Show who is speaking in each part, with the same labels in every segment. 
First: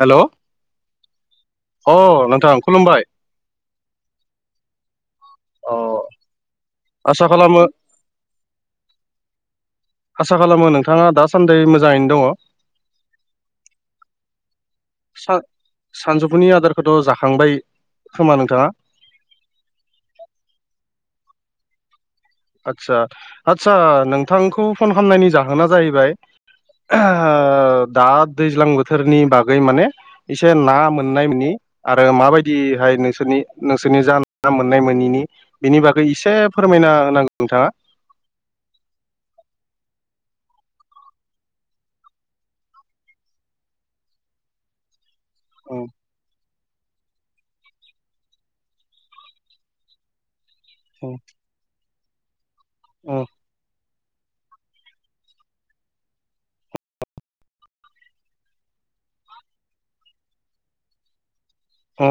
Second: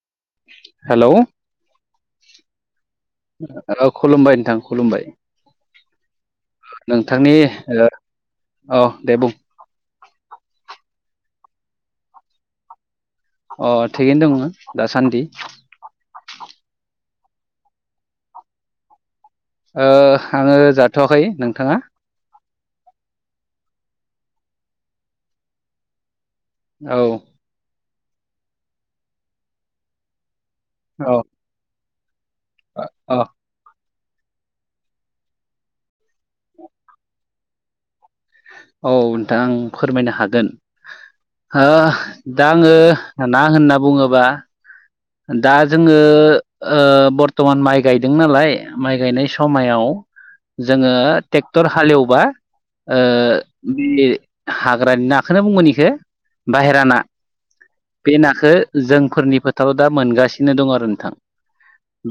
Speaker 1: हेल'
Speaker 2: hello
Speaker 1: अ नोंथां खुलुमबाय
Speaker 2: औ खुलुमबाय नोंथां खुलुमबाय।
Speaker 1: अ आसा
Speaker 2: नोंथांनि
Speaker 1: खालामो
Speaker 2: ओ‌ औ दे बुं
Speaker 1: आसा खालामो नोंथाङा दासान्दि मोजाङैनो दङ।
Speaker 2: अ थिगैनो दङ दासान्दि
Speaker 1: सा सानजौफुनि आदारखौथ' जा खांबाय खोमा नोंथाङा?
Speaker 2: ओ आङो जाथ'वाखै नोंथाङा
Speaker 1: आदसा आदसा नोंथांखौ फन खालामनायनि जाहोना जाहैबाय
Speaker 2: औ
Speaker 1: ओ दा दैज्लां बोथोरनि बागै माने एसे ना
Speaker 2: औ
Speaker 1: मोननाय मोननि आरो माबायदिहाय
Speaker 2: अ
Speaker 1: नोंसोरनि नों सोरनि जाब्रा मोननाय मोनैनि बेनि बागै एसे फोरमायना होनांगौ नोंथाङा।
Speaker 2: औ नोंथां आं फोरमायनो हागोन। ओ‌ दा आङो ना होनना बुङोबा दा
Speaker 1: उम
Speaker 2: जोङो ओ बर्थमान माइ गायदों नालाय माइ गायनाय समायाव जोङो
Speaker 1: उम
Speaker 2: ट्रेक्टर हालएवबा ओ बे हाग्रानि नाखौनो बुंगोन बेखो बाहेरा ना बे नाखो जोंफोरनि फोथाराव दा मोनगासिनो दं आरो नोंथां।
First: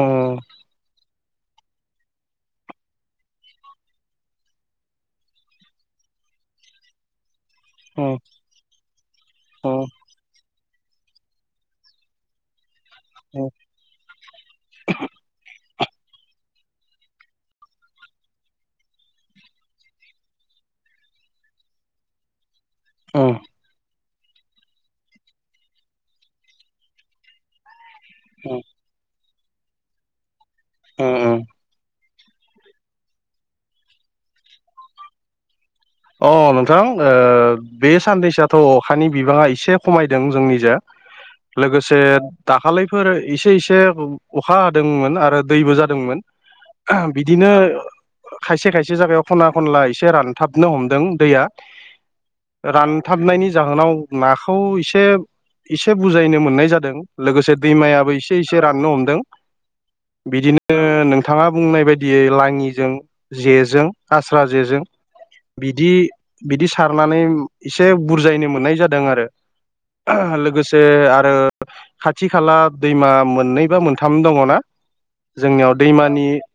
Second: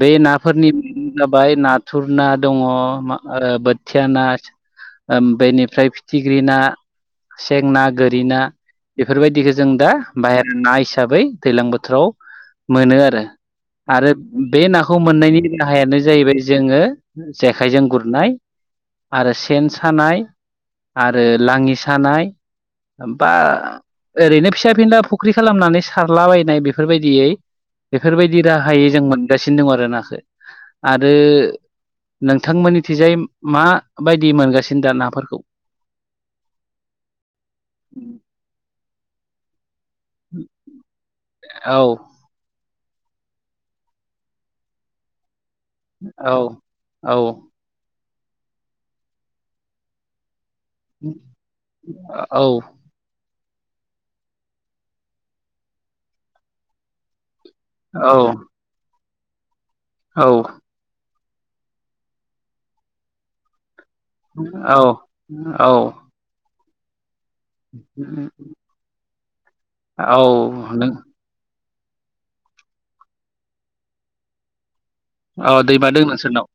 Speaker 2: बे नाफोरनि जाबाय नाथुर ना दङ ओ‌ बोथिया ना ओ बेनिफ्राय फिथिग्रि ना सें ना
Speaker 1: उम
Speaker 2: गोरि ना बेफोरबायदिखो जों
Speaker 1: उम
Speaker 2: दा बाहेर नि ना हिसाबै दैलां बोथोराव मोनो आरो
Speaker 1: उम
Speaker 2: आरो बे नाखौ मोननायनि राहायानो जाहैबाय जोङो जेखाइजों गुरनाय। आरो सेन सानाय आरो लाङि सानाय।
Speaker 1: उम
Speaker 2: होमबा ओरैनो फिसा फिनला फु ख्रि खालामनानै सारलाबायनाय बेफोरबायदियै बेफोरबायदि
Speaker 1: उम
Speaker 2: राहायै जों मोन गासिनो दं आरो नाखो आरो
Speaker 1: उम उम
Speaker 2: नोंथांमोननि थिजाय मा बायदि मोनगासिनो दा नाफोरखौ?
Speaker 1: अ नोंथां ओ बे साननैसोआथ' अखानि बिबाङा एसे खमायदों जोंनि जा
Speaker 2: औ
Speaker 1: लोगोसे दाखालै फोरो इसे इसे अखा हादोंमोन आरो दैबो जादोंमोन
Speaker 2: औ औ
Speaker 1: बिदिनो खायसे खायसे जायायाव खना खनला एसे रानथाब नो हमदों दैया
Speaker 2: औ
Speaker 1: रानथाबनायनि जाहोनाव नाखौ एसे एसे बुजायैनो मोननाय जादों लोगोसे
Speaker 2: औ
Speaker 1: दैमायाबो एसे एसे राननो हमदों बिदिनो नोंथाङा बुंनाय बायदियै लाङिजों जेजों आस्रा जेजों
Speaker 2: औ।
Speaker 1: बिदि बिदि सारनानै एसे बुरजायनो मोननाय जादों आरो
Speaker 2: औ
Speaker 1: लोगोसे
Speaker 2: नों
Speaker 1: आरो खाथि खाला दैमा मोननै बा मोनथाम दङ ना
Speaker 2: औ
Speaker 1: जोंनियाव
Speaker 2: दैमा दों
Speaker 1: दैमानि
Speaker 2: नोंसोरनाव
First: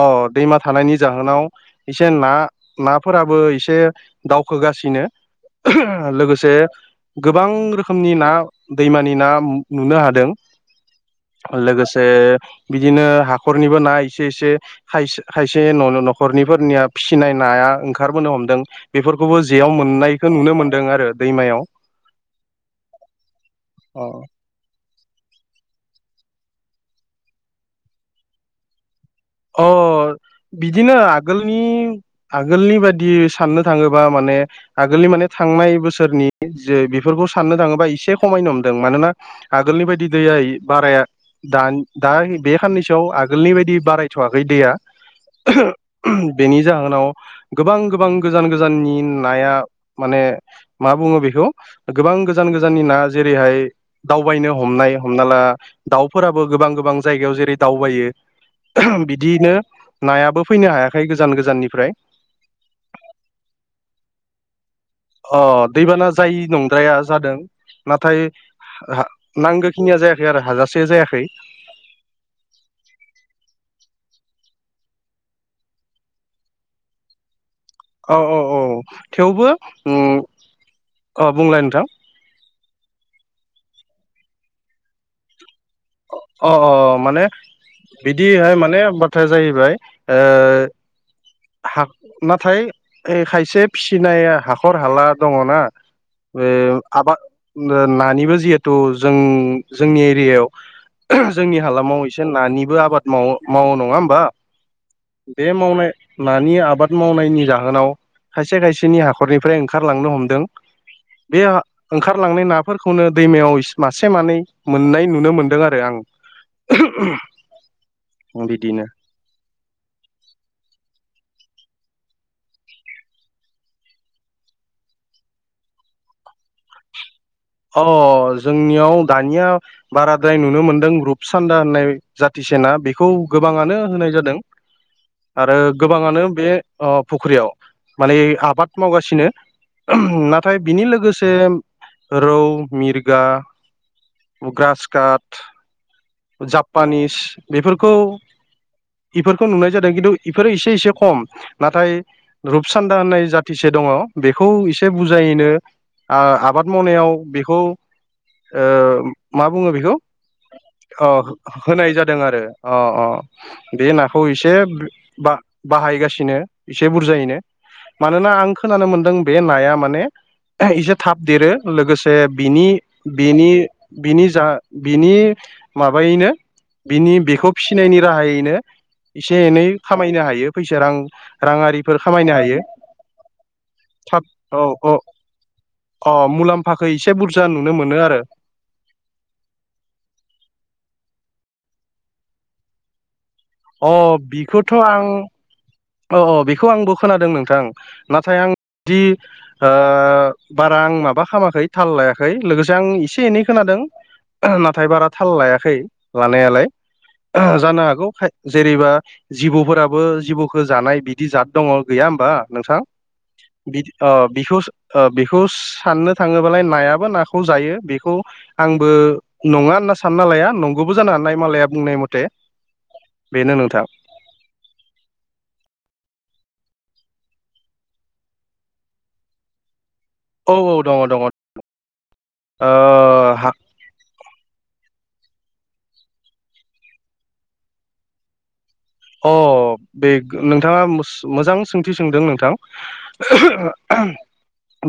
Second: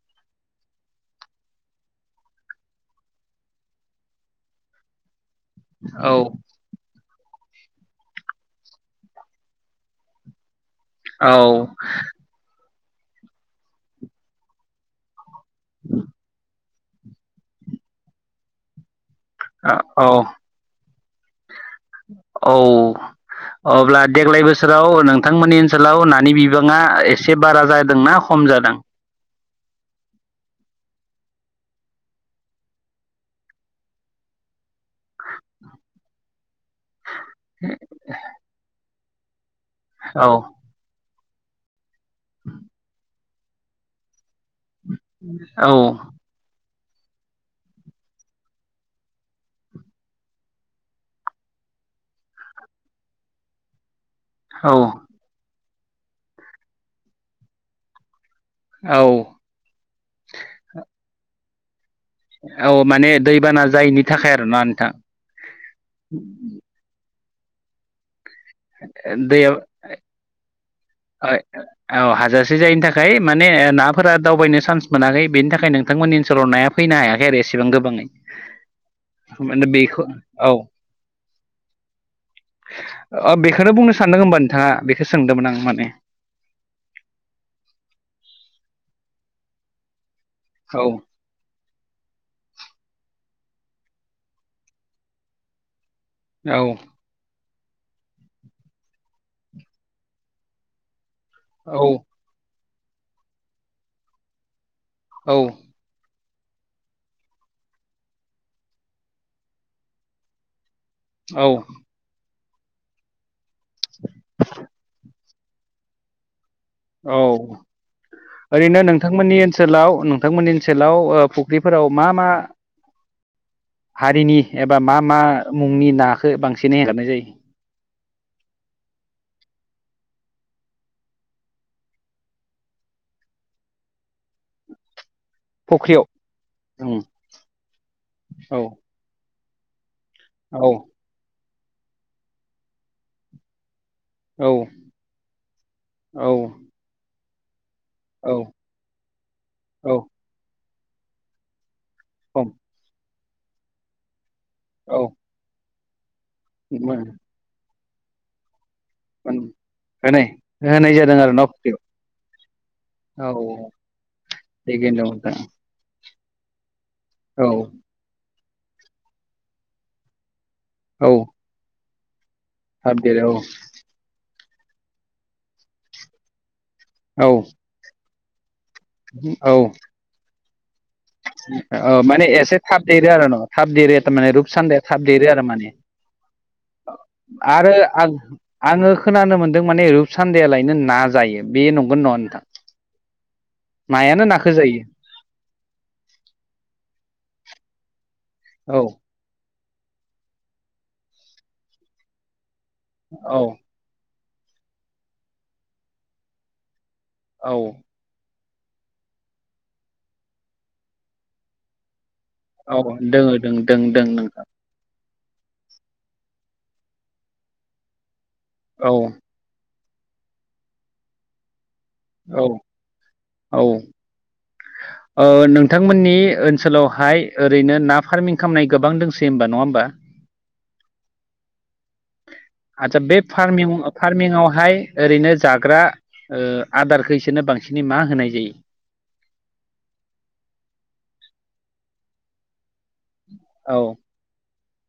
Speaker 1: अ दैमा थानायनि जाहोनाव एसे ना ना फोराबो एसे दावखोगासिनो
Speaker 2: औ
Speaker 1: लोगोसे गोबां रोखोमनि ना दैमानि ना नुनो हादों
Speaker 2: औ
Speaker 1: लोगोसे बिदिनो हाखरनिबो ना इसे इसे खायसे खायसे' नख'रनिफोरनिया फिसिनाय नाया ओंखारबोनो हमदों बेफोरखौबो जेयाव
Speaker 2: औ
Speaker 1: मोननायखो नुनो मोनदों आरो दैमायाव
Speaker 2: औ अब्ला
Speaker 1: अ
Speaker 2: देग्लाय बोसोराव नों नोंथांमोननि ओनसोलाव नानि बिबाङा एसे बारा जादोंना खम जादों?
Speaker 1: अ बिदिनो आगोलनि आगोलनि बायदि साननो थाङोबा माने आगोलनि माने थांनाय बोसोरनि जे बेफोरखौ साननो थाङोबा एसे खमायनो हमदों मानोना आगोलनि बायदि
Speaker 2: औ
Speaker 1: दैया बाराया दा दा बे खाननैसोआव आगोलनि बायदि बाराय दैया
Speaker 2: औ
Speaker 1: बेनि जाहोनाव गोबां गोबां गोजान गोजाननि नाया माने मा बुङो बेखौ गोबां गोजान गोजाननि ना जेरैहाय दावबायनो
Speaker 2: औ
Speaker 1: हमनाय हमना ला दाउफोराबो गोबां गोबां जायगायाव जेरै दावबायो
Speaker 2: औ
Speaker 1: बिदियैनो नायाबो फैनो हायाखै गोजान गोजाननिफ्राय
Speaker 2: औ माने दैबाना जायैनि थाखाय आरोना नोंथां
Speaker 1: अ दैबाना जायि नंद्राया जादों नाथाय
Speaker 2: दैयाव
Speaker 1: नांगौ खिनिया जायाखै आरो हाजासे जायाखै
Speaker 2: औ हाजासे जायिनि थाखाय माने ना फोरा दावबायनो चान्स मोनाखै बेनि थाखाय नोंथांमोननि ओनसोलाव नाया फैनो हायाखै आरो एसे
Speaker 1: औ औ औ थेवबो
Speaker 2: माने बेखौ
Speaker 1: उम।
Speaker 2: औ
Speaker 1: अ बुंलाय नोंथां
Speaker 2: बेखोनो बुंनो सानदों होमबा नोंथाङा बेखो सोंदोंमोन आं माने
Speaker 1: अ अ माने बिदि हाय माने बाथ्राया जाहैबाय ओ
Speaker 2: औ।
Speaker 1: हा नाथाय खायसे फिसिनाया हाखर हाला दङना बे आबाद नो नानिबो जिहेथु जों जोंनि एरियायाव जोंनि
Speaker 2: औ
Speaker 1: हालामाव एसे नानिबो आबाद मावो मावो नङा होमबा
Speaker 2: औ
Speaker 1: दे मावनाय नानि आबाद मावनायनि जाहोनाव खायसे खायसेनि हाखरनिफ्राय ओंखारलांनो हमदों। बे
Speaker 2: औ
Speaker 1: ओंखारलांनाय ना फोरखौनो दैमायाव मासे मानै मोननाय नुनो मोनदों आरो आं
Speaker 2: औ ओरैनो
Speaker 1: बिदिनो
Speaker 2: नोंथांमोननि ओनसोलाव नोंथांमोननि ओनसोलाव ओ फुख्रिफोराव मा मा हारिनि एबा मा मा मुंनि नाखौ बांसिनै हगारनाय जायो
Speaker 1: अ जोंनियाव दानिया बाराद्राय नुनो मोनदों रुप सान्दा होननाय जाथिसेना बेखौ गोबाङानो होनाय जादों आरो
Speaker 2: फुख्रियाव
Speaker 1: गोबाङानो बे ओ फुख्रियाव माने
Speaker 2: औ
Speaker 1: आबाद मावगासिनो ओहम नाथाय बिनि लोगोसे रौ मिरगा
Speaker 2: औ औ
Speaker 1: ग्रासकाप
Speaker 2: औ
Speaker 1: जापानिस बेफोरखौ
Speaker 2: औ
Speaker 1: इफोरखौ नुनाय जादों
Speaker 2: औ
Speaker 1: खिन्थु इफोरो एसे एसे खम नाथाय
Speaker 2: औ
Speaker 1: रुपसान्दा होननाय जाथिसो दङ बेखौ एसे
Speaker 2: औ
Speaker 1: बुजायैनो ओ आबाद
Speaker 2: मोन
Speaker 1: मावनायाव बेखौ ओ
Speaker 2: होनाय [unintelligible] [unintelligible]
Speaker 1: ओ
Speaker 2: न फुख्रियाव
Speaker 1: होनाय जादों आरो अ अ
Speaker 2: औ औ
Speaker 1: बे नाखौ एसे
Speaker 2: थिगैनो दं नोंथां
Speaker 1: बाह-बाहायगासिन नो एसे बुरजायैनो
Speaker 2: औ
Speaker 1: मानोना आं खोनानो मोनदों बे नाया माने एसे
Speaker 2: औ
Speaker 1: थाब देरो लोगोसे बिनि
Speaker 2: थाब देरो
Speaker 1: बिनि बिनि जा बिनि माबायैनो बिनि
Speaker 2: औ
Speaker 1: बेखौ फिसिनायनि राहायैनो एसे
Speaker 2: औ औ
Speaker 1: एनै खामायनो हायो फैसा रां
Speaker 2: औ
Speaker 1: राङारिफोर
Speaker 2: माने
Speaker 1: खामायनो
Speaker 2: एसे
Speaker 1: हायो
Speaker 2: थाब देरो आरो न थाब देरो
Speaker 1: थाब
Speaker 2: थारमाने
Speaker 1: औ
Speaker 2: रुपसान्दे
Speaker 1: औ
Speaker 2: थाब देरो आरो माने
Speaker 1: अ मुलाम्फाखौ एसे बुरजा
Speaker 2: आरो
Speaker 1: नुनो मोनो
Speaker 2: आं आङो खोनानो मोनदों माने रुप सान्देया लायनो ना जायो बे नंगोन नङा नोंथां
Speaker 1: अ
Speaker 2: नायानो नाखो
Speaker 1: बिखौथ'
Speaker 2: जायो
Speaker 1: आं औ औ बेखौ आंबो खोनादों नोंथां नाथाय आं
Speaker 2: औ
Speaker 1: दि ओ बारा आं माबा खालामाखै थाल लायाखै लोगोसे आं एसे एनै
Speaker 2: औ
Speaker 1: खोनादों ओह नाथाय बारा थाल लायाखै लानायालाय
Speaker 2: औ
Speaker 1: ओह जानो हागौ खाय जेरैबा जिबौफोराबो जिबौखौ जानाय बिदि जाद दङ गैया होमबा
Speaker 2: औ
Speaker 1: नोंथां
Speaker 2: दोङो दों दों
Speaker 1: बि
Speaker 2: दों नोंथां
Speaker 1: बिखौ ओ बेखौ साननो थाङोबालाय नायाबो नाखौ जायो बेखौ आंबो
Speaker 2: औ
Speaker 1: नङा होनना सानना लाया नंगौबो जानो हानाय मालाया बुंनाय मथे
Speaker 2: औ
Speaker 1: बेनो
Speaker 2: औ
Speaker 1: नोंथां
Speaker 2: ओ नो थांमोननि ओनसोलावहाय ओरैनो ना फार्मिं खालामनाय गोबां दंसै होमबा नङा होमबा!
Speaker 1: औ औ दङ दङ ओ
Speaker 2: आतच्चा बे
Speaker 1: हा
Speaker 2: फार्मिं फार्मिंआवहाय ओरैनो जाग्रा ओ आदारखौ इसोरनो बांसिनै मा होनाय जायो?
Speaker 1: अ बे नोंथाङा सो मोजां सोंथि सोंदों नोंथां।
Speaker 2: औ
Speaker 1: [unintelligible]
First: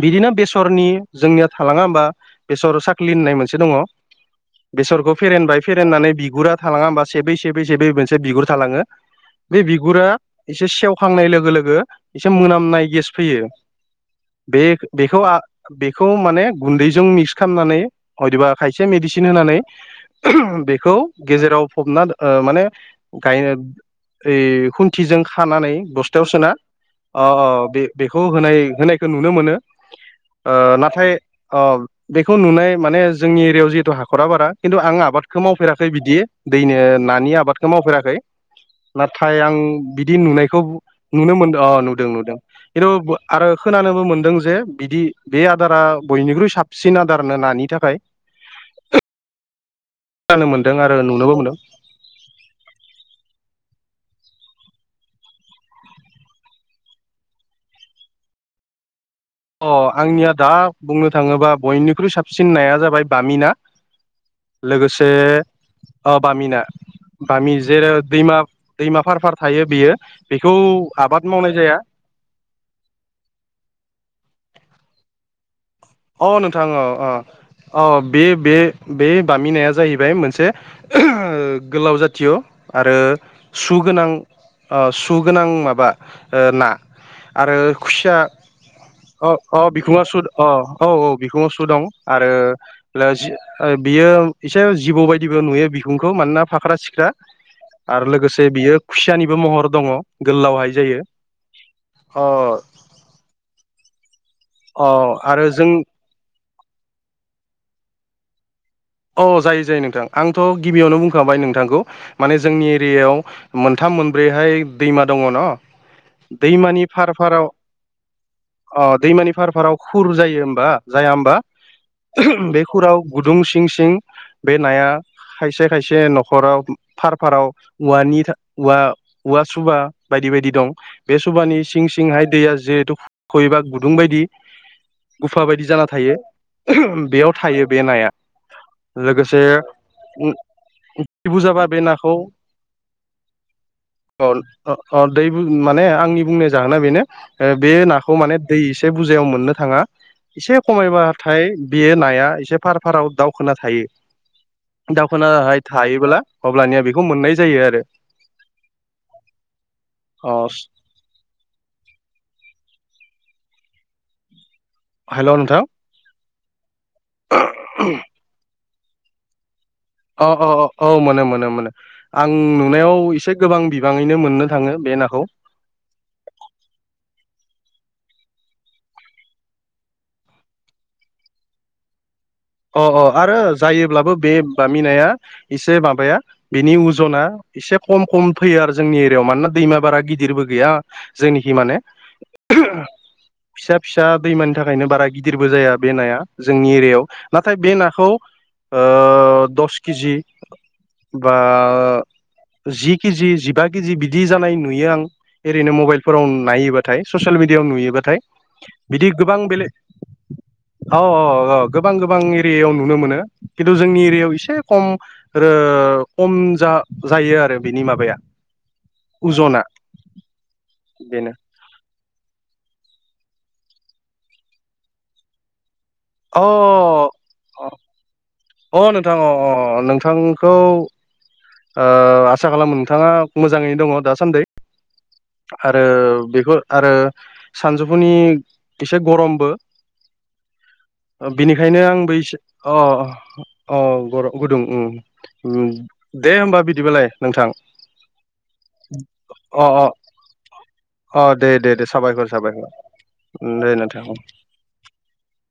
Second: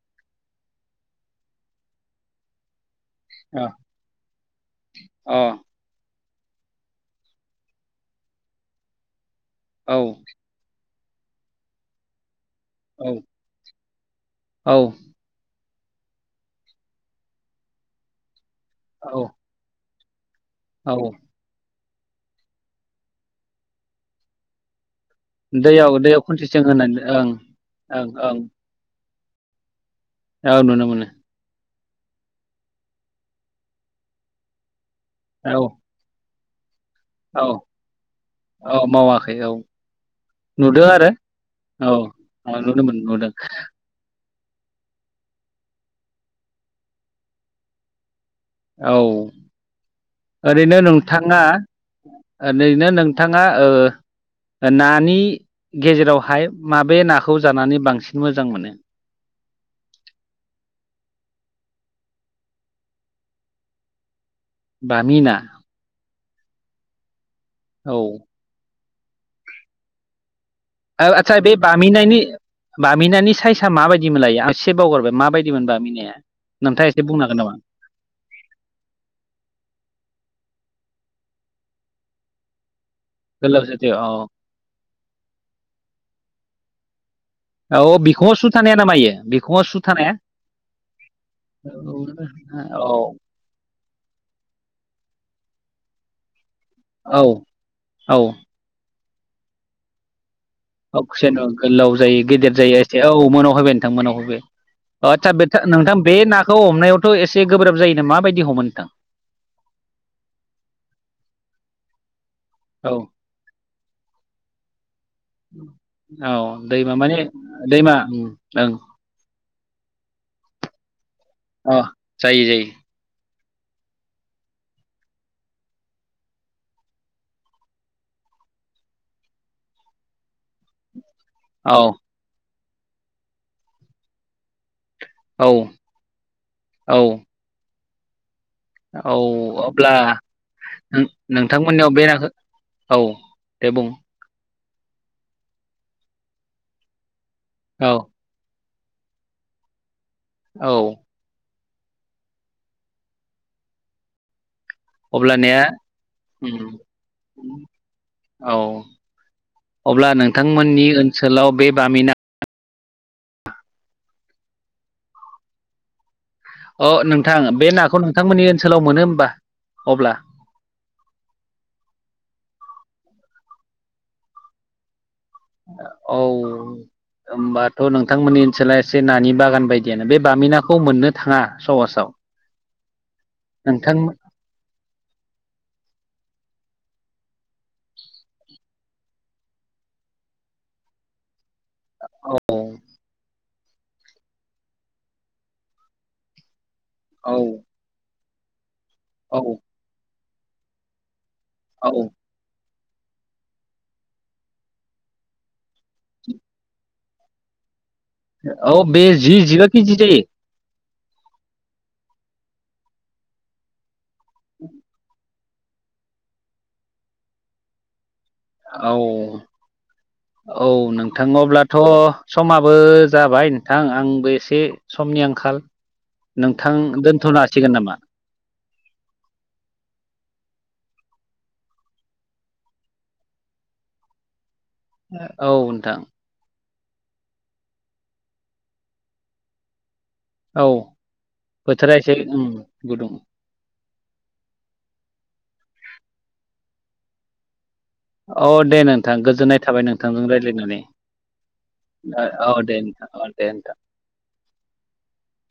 Speaker 1: बिदिनो बेसरनि जोंनिया थालांङा होमबा बेसर सा क्लिन होनाय मोनसे
Speaker 2: अ
Speaker 1: दङ बेसरखौ
Speaker 2: अ
Speaker 1: फेरेनबाय फेरेननानै बि गुरा थलाङा होमबा सेबै सेबै सेबै मोनसे बिगुर थालाङो बे
Speaker 2: औ
Speaker 1: बिगुरा एसे सेवखांनाय लोगो लोगो एसे मोनामनाय गेस
Speaker 2: औ
Speaker 1: फैयो बे
Speaker 2: औ
Speaker 1: बेखौ बेखौ माने गुन्दैजों मिक्स खालामनानै हयदबा खायसे मेडिसिन
Speaker 2: औ
Speaker 1: होनानै बेखौ
Speaker 2: औ
Speaker 1: गेजेराव फबना ओ माने गाय ओइ खुन थिजों खानानै
Speaker 2: दैयाव दैयाव
Speaker 1: बस्थायाव सोना
Speaker 2: खनसेसो होनानै ओं
Speaker 1: ओ
Speaker 2: ओं
Speaker 1: बेखौ
Speaker 2: ओं
Speaker 1: होनाय होनाय खो नुनो मोनो
Speaker 2: औ
Speaker 1: ओ
Speaker 2: नुनो मोनो
Speaker 1: नाथाय अ बेखौ नुनाय माने जोंनि एरियायाव जिहेतु हाखरा बारा खिन्थु आं आबादखौ
Speaker 2: औ
Speaker 1: मावफेराखै बिदि दैनो नानि
Speaker 2: औ
Speaker 1: आबादखौ मावफेराखै
Speaker 2: औ मावाखै
Speaker 1: नाथाय
Speaker 2: औ
Speaker 1: आं बिदि नुनायखौ
Speaker 2: नुदों आरो
Speaker 1: नुनो मोनदों अ
Speaker 2: औ
Speaker 1: नुदों नुदों
Speaker 2: औ नुनो
Speaker 1: खिन्थु
Speaker 2: मोन नुदों
Speaker 1: आरो खोनानोबो मोनदों जे बिदि बे आदारा बयनिख्रुइ साबसिन आदारनो नानि थाखाय
Speaker 2: औ
Speaker 1: खोनानो मोनदों
Speaker 2: ओरैनो
Speaker 1: आरो नुनोबो
Speaker 2: नोंथाङा
Speaker 1: मोनदों
Speaker 2: ओरैनो नोंथां ना ओ नानि गेजेरावहाय माबे नाखौ जानानै बांसिन मोजां मोनो
Speaker 1: अ आंनिया दा बुंनो थाङोबा बयनिख्रुइ साबसिन नाया जाबाय बामिना लोगोसे
Speaker 2: बामि ना
Speaker 1: अ बामिना बामि
Speaker 2: औ
Speaker 1: जेराव दैमा दैमा फार फार थायो बेयो बेखौ आबाद
Speaker 2: आथसा बे
Speaker 1: मावनाय जाया
Speaker 2: बामि नायनि बामिनानायनि साइसआ माबायदि मोनल एसे बावगारबाय माबायदि मोनबा
Speaker 1: अ नोंथां औ अ अ बे बे बे बामि नाया जाहैबाय मोनसे गोलाव जाथिय आरो
Speaker 2: गोलाव सैथो
Speaker 1: सुगोनां
Speaker 2: औ
Speaker 1: अ सुगोनां माबा ओ ना आरो
Speaker 2: औ
Speaker 1: खुसिया
Speaker 2: बिखुङाव सु थानाया नामा इयो
Speaker 1: अ अ
Speaker 2: बिखुङाव सु
Speaker 1: बिखङा
Speaker 2: थानाया
Speaker 1: सुद अ औ औ बिखुङाव सु दं आरो
Speaker 2: औ
Speaker 1: बियो एसे जिबौ बायदिबो नुयो बिखुंखौ मानोना फाख्रा सिख्रा
Speaker 2: औ
Speaker 1: आरो लोगोसे बियो खुसियानिबो महर दङ गोलावहाय
Speaker 2: अ
Speaker 1: जायो
Speaker 2: जेन गोलाव जायो
Speaker 1: अ
Speaker 2: गेदेर जायो एसे औ मोनाव हबाय नोंथां मोनाव फैबाय
Speaker 1: अ
Speaker 2: ओ
Speaker 1: आरो
Speaker 2: आथसा
Speaker 1: जों
Speaker 2: नोंथां बे नाखौ हमनायावथ एसे गोब्राब जायोनो माबायदि हमो नोंथां
Speaker 1: अ जायो जायो नोंथां आंथ गिबियावनो बुंखांबाय नोंथांखौ माने जोंनि
Speaker 2: औ
Speaker 1: एरियायाव मोनथाम मोनब्रैहाय दैमा दङ न
Speaker 2: औ
Speaker 1: दैमानि
Speaker 2: दैमा माने
Speaker 1: फारफाराव
Speaker 2: दैमा उम ओं
Speaker 1: अ दैमानि फारफाराव खुर जायो होमबा जाया होमबा
Speaker 2: अ जायो
Speaker 1: बे
Speaker 2: जायो
Speaker 1: खुराव गुदुं थिं बे नाया खायसे खायसे नखराव फार फाराव औवानि थां औवा सुबा बायदि बायदि दं बे सुबानि सिं
Speaker 2: औ
Speaker 1: सिंहाय दैया जिहेथु खहबा गुदुं बायदि गुफा बायदि
Speaker 2: औ
Speaker 1: जाना थायो
Speaker 2: औ
Speaker 1: बेयाव थायो बे नाया
Speaker 2: औ
Speaker 1: लोगोसे
Speaker 2: अब्ला नों
Speaker 1: बुरजाबा
Speaker 2: नोंथांमोननियाव बे
Speaker 1: नाखौ
Speaker 2: नाखो औ दे बुं
Speaker 1: अ अ दै माने आंनि बुंनाय जाहोना बेनो बे
Speaker 2: औ
Speaker 1: नाखौ माने दै एसे बुरजायाव मोननो थाङा एसे
Speaker 2: औ
Speaker 1: खमायबाथाय बेयो नाया एसे फार फाराव दाउ खोना थायो दावखोनाहाय
Speaker 2: अब्लानिया
Speaker 1: थायोब्ला
Speaker 2: उम
Speaker 1: अब्लानिया बेखौ मोननाय जायो आरो
Speaker 2: औ अब्ला
Speaker 1: अ
Speaker 2: नोंथांमोननि ओनसोलाव बे बामिना
Speaker 1: हेलौ नोंथां
Speaker 2: अ नोंथां बे नाखौ नोंथांमोननि ओनसोलाव मोनो होमबा अब्ला
Speaker 1: अ अ अ औ मोनो मोनो मोनो आं ओं नुनायाव एसे गोबां बिबाङैनो मोननो थाङो बे नाखौ
Speaker 2: ओ औ होमबाथ नोंथांमोननि ओनसोला एसे नानि बागान बायदियानो बे बामिनाखौ मोननो थाङा सहसाव
Speaker 1: अ अ आरो
Speaker 2: नोंथां
Speaker 1: जायोब्लाबो बे बामिनाया एसे माबाया बिनि उजना एसे खम खम फैयो आरो जोंनि एरियायाव मानोना दैमा बारा गिदिरबो गैया जोंनि हि माने
Speaker 2: औ
Speaker 1: फिसा फिसा दैमानि थाखायनो बारा गिदिरबो जाया बे नाया जोंनि एरियायाव नाथाय बे
Speaker 2: औ
Speaker 1: नाखौ ओ
Speaker 2: औ
Speaker 1: दस किजि बा
Speaker 2: औ
Speaker 1: जि किजि जिबा किजि बिदि जानाय नुयो आं ओरैनो मबाइलाव नायोबाथाय ससेेल मिडियाआव नुयोबा थाय
Speaker 2: औ बे
Speaker 1: बिदि
Speaker 2: जि
Speaker 1: गोबां
Speaker 2: जिबा
Speaker 1: बेले
Speaker 2: केजि जायो
Speaker 1: औ औ औ गोबां गोबां गोबां एरियायाव नुनो मोनो खिन्थु जोंनि एरियायाव एसे खम ओ खम जा जायो आरो बिनि माबाया
Speaker 2: औ
Speaker 1: अजना
Speaker 2: औ नोंथां
Speaker 1: बेनो
Speaker 2: अब्लाथ' समा बो जाबाय नोंथां आंबो एसे समनि आंखाल
Speaker 1: अ
Speaker 2: नोंथां दोनथ'नो हासिगोन नामा
Speaker 1: अ नोंथां अ अ नोंथांखौ ओ आसा खालामो नोंथाङा मोजाङैनो दङ दासान्दै
Speaker 2: औ
Speaker 1: आरो
Speaker 2: नोंथां
Speaker 1: बेफोर आरो सानजौफुनि एसे ग'रमबो
Speaker 2: औ
Speaker 1: बेनिखायनो
Speaker 2: बोथोरा एसे
Speaker 1: आंबो इस
Speaker 2: उम
Speaker 1: अ
Speaker 2: गुदुं
Speaker 1: औ बर'उ गुदुं दे होमबा बिदिबालाय नोंथां
Speaker 2: अ दे नोंथां गोजोननाय
Speaker 1: अ अ
Speaker 2: थाबाय नोंथांजों रायलायनानै
Speaker 1: अ दे दे दे साबायखर साबायखर
Speaker 2: दे नोंथां औ
Speaker 1: दे नोंथां [unintelligible]